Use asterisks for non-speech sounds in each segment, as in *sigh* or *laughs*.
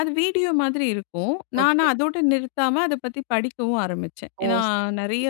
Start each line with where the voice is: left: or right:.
left: அது வீடியோ மாதிரி இருக்கும்.
right: ஓ! சரி,
left: நான
right: சரி.
left: அதோட நிறுத்தாம அத பத்தி படிக்கவும் ஆரம்பிச்சேன்.
right: ஓ!
left: ஏனா,
right: சரி.
left: நெறைய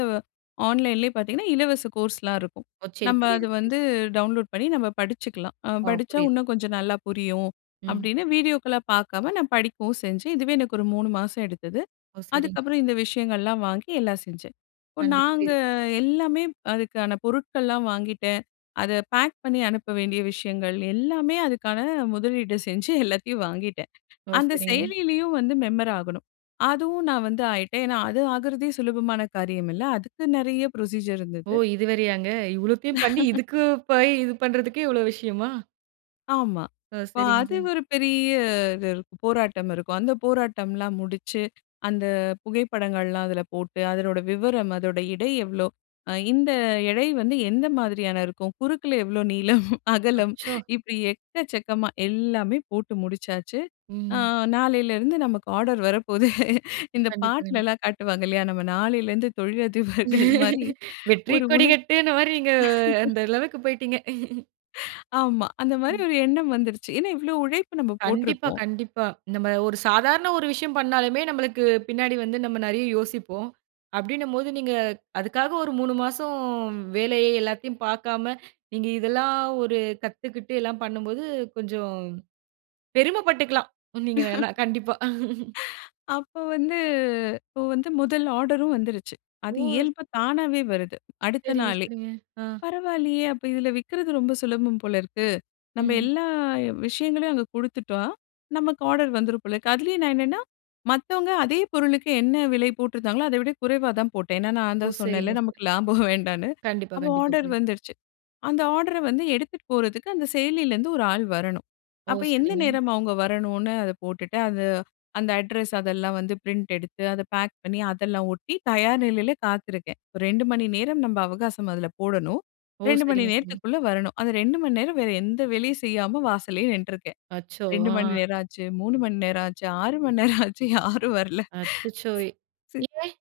left: ஆன்லைன்லேயே பார்த்தீங்கன்னா, இலவச கோர்ஸ்லாம் இருக்கும்.
right: ஓ! சரி,
left: நம்ம அத
right: புரியுது, புரியுது.
left: வந்து டவுன்லோட் பண்ணி நம்ம படிச்சுக்கலாம்.
right: ஓ!
left: படிச்சா
right: புரியுது.
left: இன்னும் கொஞ்சம் நல்லா புரியும்
right: ம்.
left: அப்படின்னு, வீடியோக்கள பார்க்காம நான் படிக்கவும் செஞ்சேன். இதுவே எனக்கு ஒரு 3 மாசம் எடுத்தது.
right: ஓ! சரிங்க.
left: அதுக்கப்புறம் இந்த விஷயங்கள்லாம் வாங்கி எல்லாம் செஞ்சேன். இப்ப
right: கண்டி
left: நாங்க
right: புரியுது.
left: எல்லாமே அதுக்கான பொருட்கள்லாம் வாங்கிட்டேன். அத பேக் பண்ணி அனுப்ப வேண்டிய விஷயங்கள் எல்லாமே அதுக்கான முதலீடு செஞ்சு எல்லாத்தையும் வாங்கிட்டேன்.
right: ஓ!
left: அந்த
right: சரிங்க.
left: செயலிலேயும் வந்து மெம்பர் ஆகணும், அதுவும் நான் வந்து ஆயிட்டேன். ஏனா, அது ஆகறதே சுலபமான காரியம் இல்ல அதுக்கு நெறைய ப்ரொசீஜர்
right: ஓ!
left: இருந்தது.
right: இது வேறையாங்க. இவ்வளோத்தையும் பண்ணி
left: *laughs*
right: இதுக்கு போய் இது பண்றதுக்கே இவ்ளோ விஷயமா?
left: ஆமா.
right: ஓ!
left: இப்ப
right: சரிங்க,
left: அது
right: சரிங்க.
left: ஒரு பெரிய இது இருக்கு போராட்டம் இருக்கும். அந்த போராட்டம்லாம் முடிச்சு, அந்த புகைப்படங்கள்லாம் அதில போட்டு அதனோட விவரம் அதோட எடை எவ்வளோ, இந்த எடை வந்து எந்த மாதிரியான இருக்கும். குறுக்கில எவ்ளோ நீளம், *laughs* அகலம்
right: அச்சோ!
left: இப்படி எக்கச்சக்கமா எல்லாமே போட்டு முடிச்சாச்சு, ஆ
right: ம்.
left: நாலேளருந்து நமக்கு ஆர்டர் வரப்போகுது, இந்த
right: கண்டிப்பா, கண்டிப்பா.
left: பாட்டுலலாம் காட்டுவாங்க இல்லையா? நம்ம நாளிலேருந்து தொழிலதிபர்கள் மாரி
right: *laughs* "வெற்றி
left: ஒரு உணர்வு.
right: கொடிகட்டுனா," மாரி நீங்க
left: *laughs*
right: அந்த அளவுக்கு போய்டீங்க.
left: ஆமா அந்த மாரி
right: ம்.
left: ஒரு எண்ணம் வந்துருச்சு. ஏனா, இவ்வளோ உழைப்பு நம்ம
right: கண்டிப்பா,
left: போட்டுருக்கோம்.
right: கண்டிப்பா. நம்ம ஒரு சாதாரண ஒரு விஷயம் பண்ணாலுமே நம்மளுக்கு பின்னாடி வந்து நம்ம நிறைய யோசிப்போம். அப்படின்னும் போது நீங்க அதுக்காக ஒரு 3 மாதம் வேலையை எல்லாத்தையும் பார்க்காம நீங்க இதெல்லாம் ஒரு கத்துக்கிட்டு எல்லாம் பண்ணும்போது கொஞ்சம் பெருமை பட்டுக்கலாம். நீங்க
left: *laughs*
right: கண்டிப்பா. *laughs*
left: அப்ப வந்து அப்ப வந்து முதல் ஆர்டரும் வந்துருச்சு, அது
right: ஓ!
left: இயல்பு தானாவே வருது அடுத்த
right: சரிங்க,
left: நாளே.
right: சரிங்க. ஆ.
left: பரவாயில்லையே, அப்போ இதில விற்கிறது ரொம்ப சுலபம் போல இருக்கு. நம்ம
right: ம்.
left: எல்லா விஷயங்களையும் அங்க குடுத்துட்டா நமக்கு ஆர்டர் வந்துரும் போல இருக்கு, அதுலேயே நான் என்னன்னா மத்தவங்க அதே பொருளுக்கு என்ன விலை போட்டிருந்தாங்களோ, அதவிட குறைவா தான் போட்டேன். ஏனா, நான்
right: ஓ!
left: தான் சொன்னேன்ல
right: சரிங்க, சரிங்க.
left: நமக்கு லாபம் வேண்டான்னு. *laughs*
right: கண்டிப்பா,
left: அப்போ ஆர்டர்
right: கண்டிப்பா.
left: வந்துருச்சு. அந்த ஆர்டர வந்து எடுத்துட்டு போறது அந்த செயலிலேருந்து ஒரு ஆள் வரணும்.
right: ஓ!
left: அப்போ எந்த
right: சரிங்க.
left: நேரம் அவங்க வரணும்னு அத போட்டுட்டு, அது அந்த அட்ரஸ் அதெல்லாம் வந்து பிரிண்ட் எடுத்து, அத பேக் பண்ணி அதெல்லாம் ஒட்டி தயார் நிலையில காத்திருக்கேன். 2 மணி நேரம் நம்ம அவகாசம் அதில போடணும்,
right: ஓ!
left: 2 மணி
right: சரிங்க, சரிங்க.
left: நேரத்துக்குள்ள வரணும், அந்த 2 மணி நேரம் வேற எந்த வேலையும் செய்யாம வாசல்லயே நின்ட்ருக்கேன்.
right: அச்சோ!
left: 2 மணி நேரம் ஆச்சு, 3 மணி நேரம் ஆச்சு, 6 மணி நேரம் ஆச்சு *laughs* யாரும் வரல.
right: அச்சச்சோ!
left: சி.
right: ஏன்?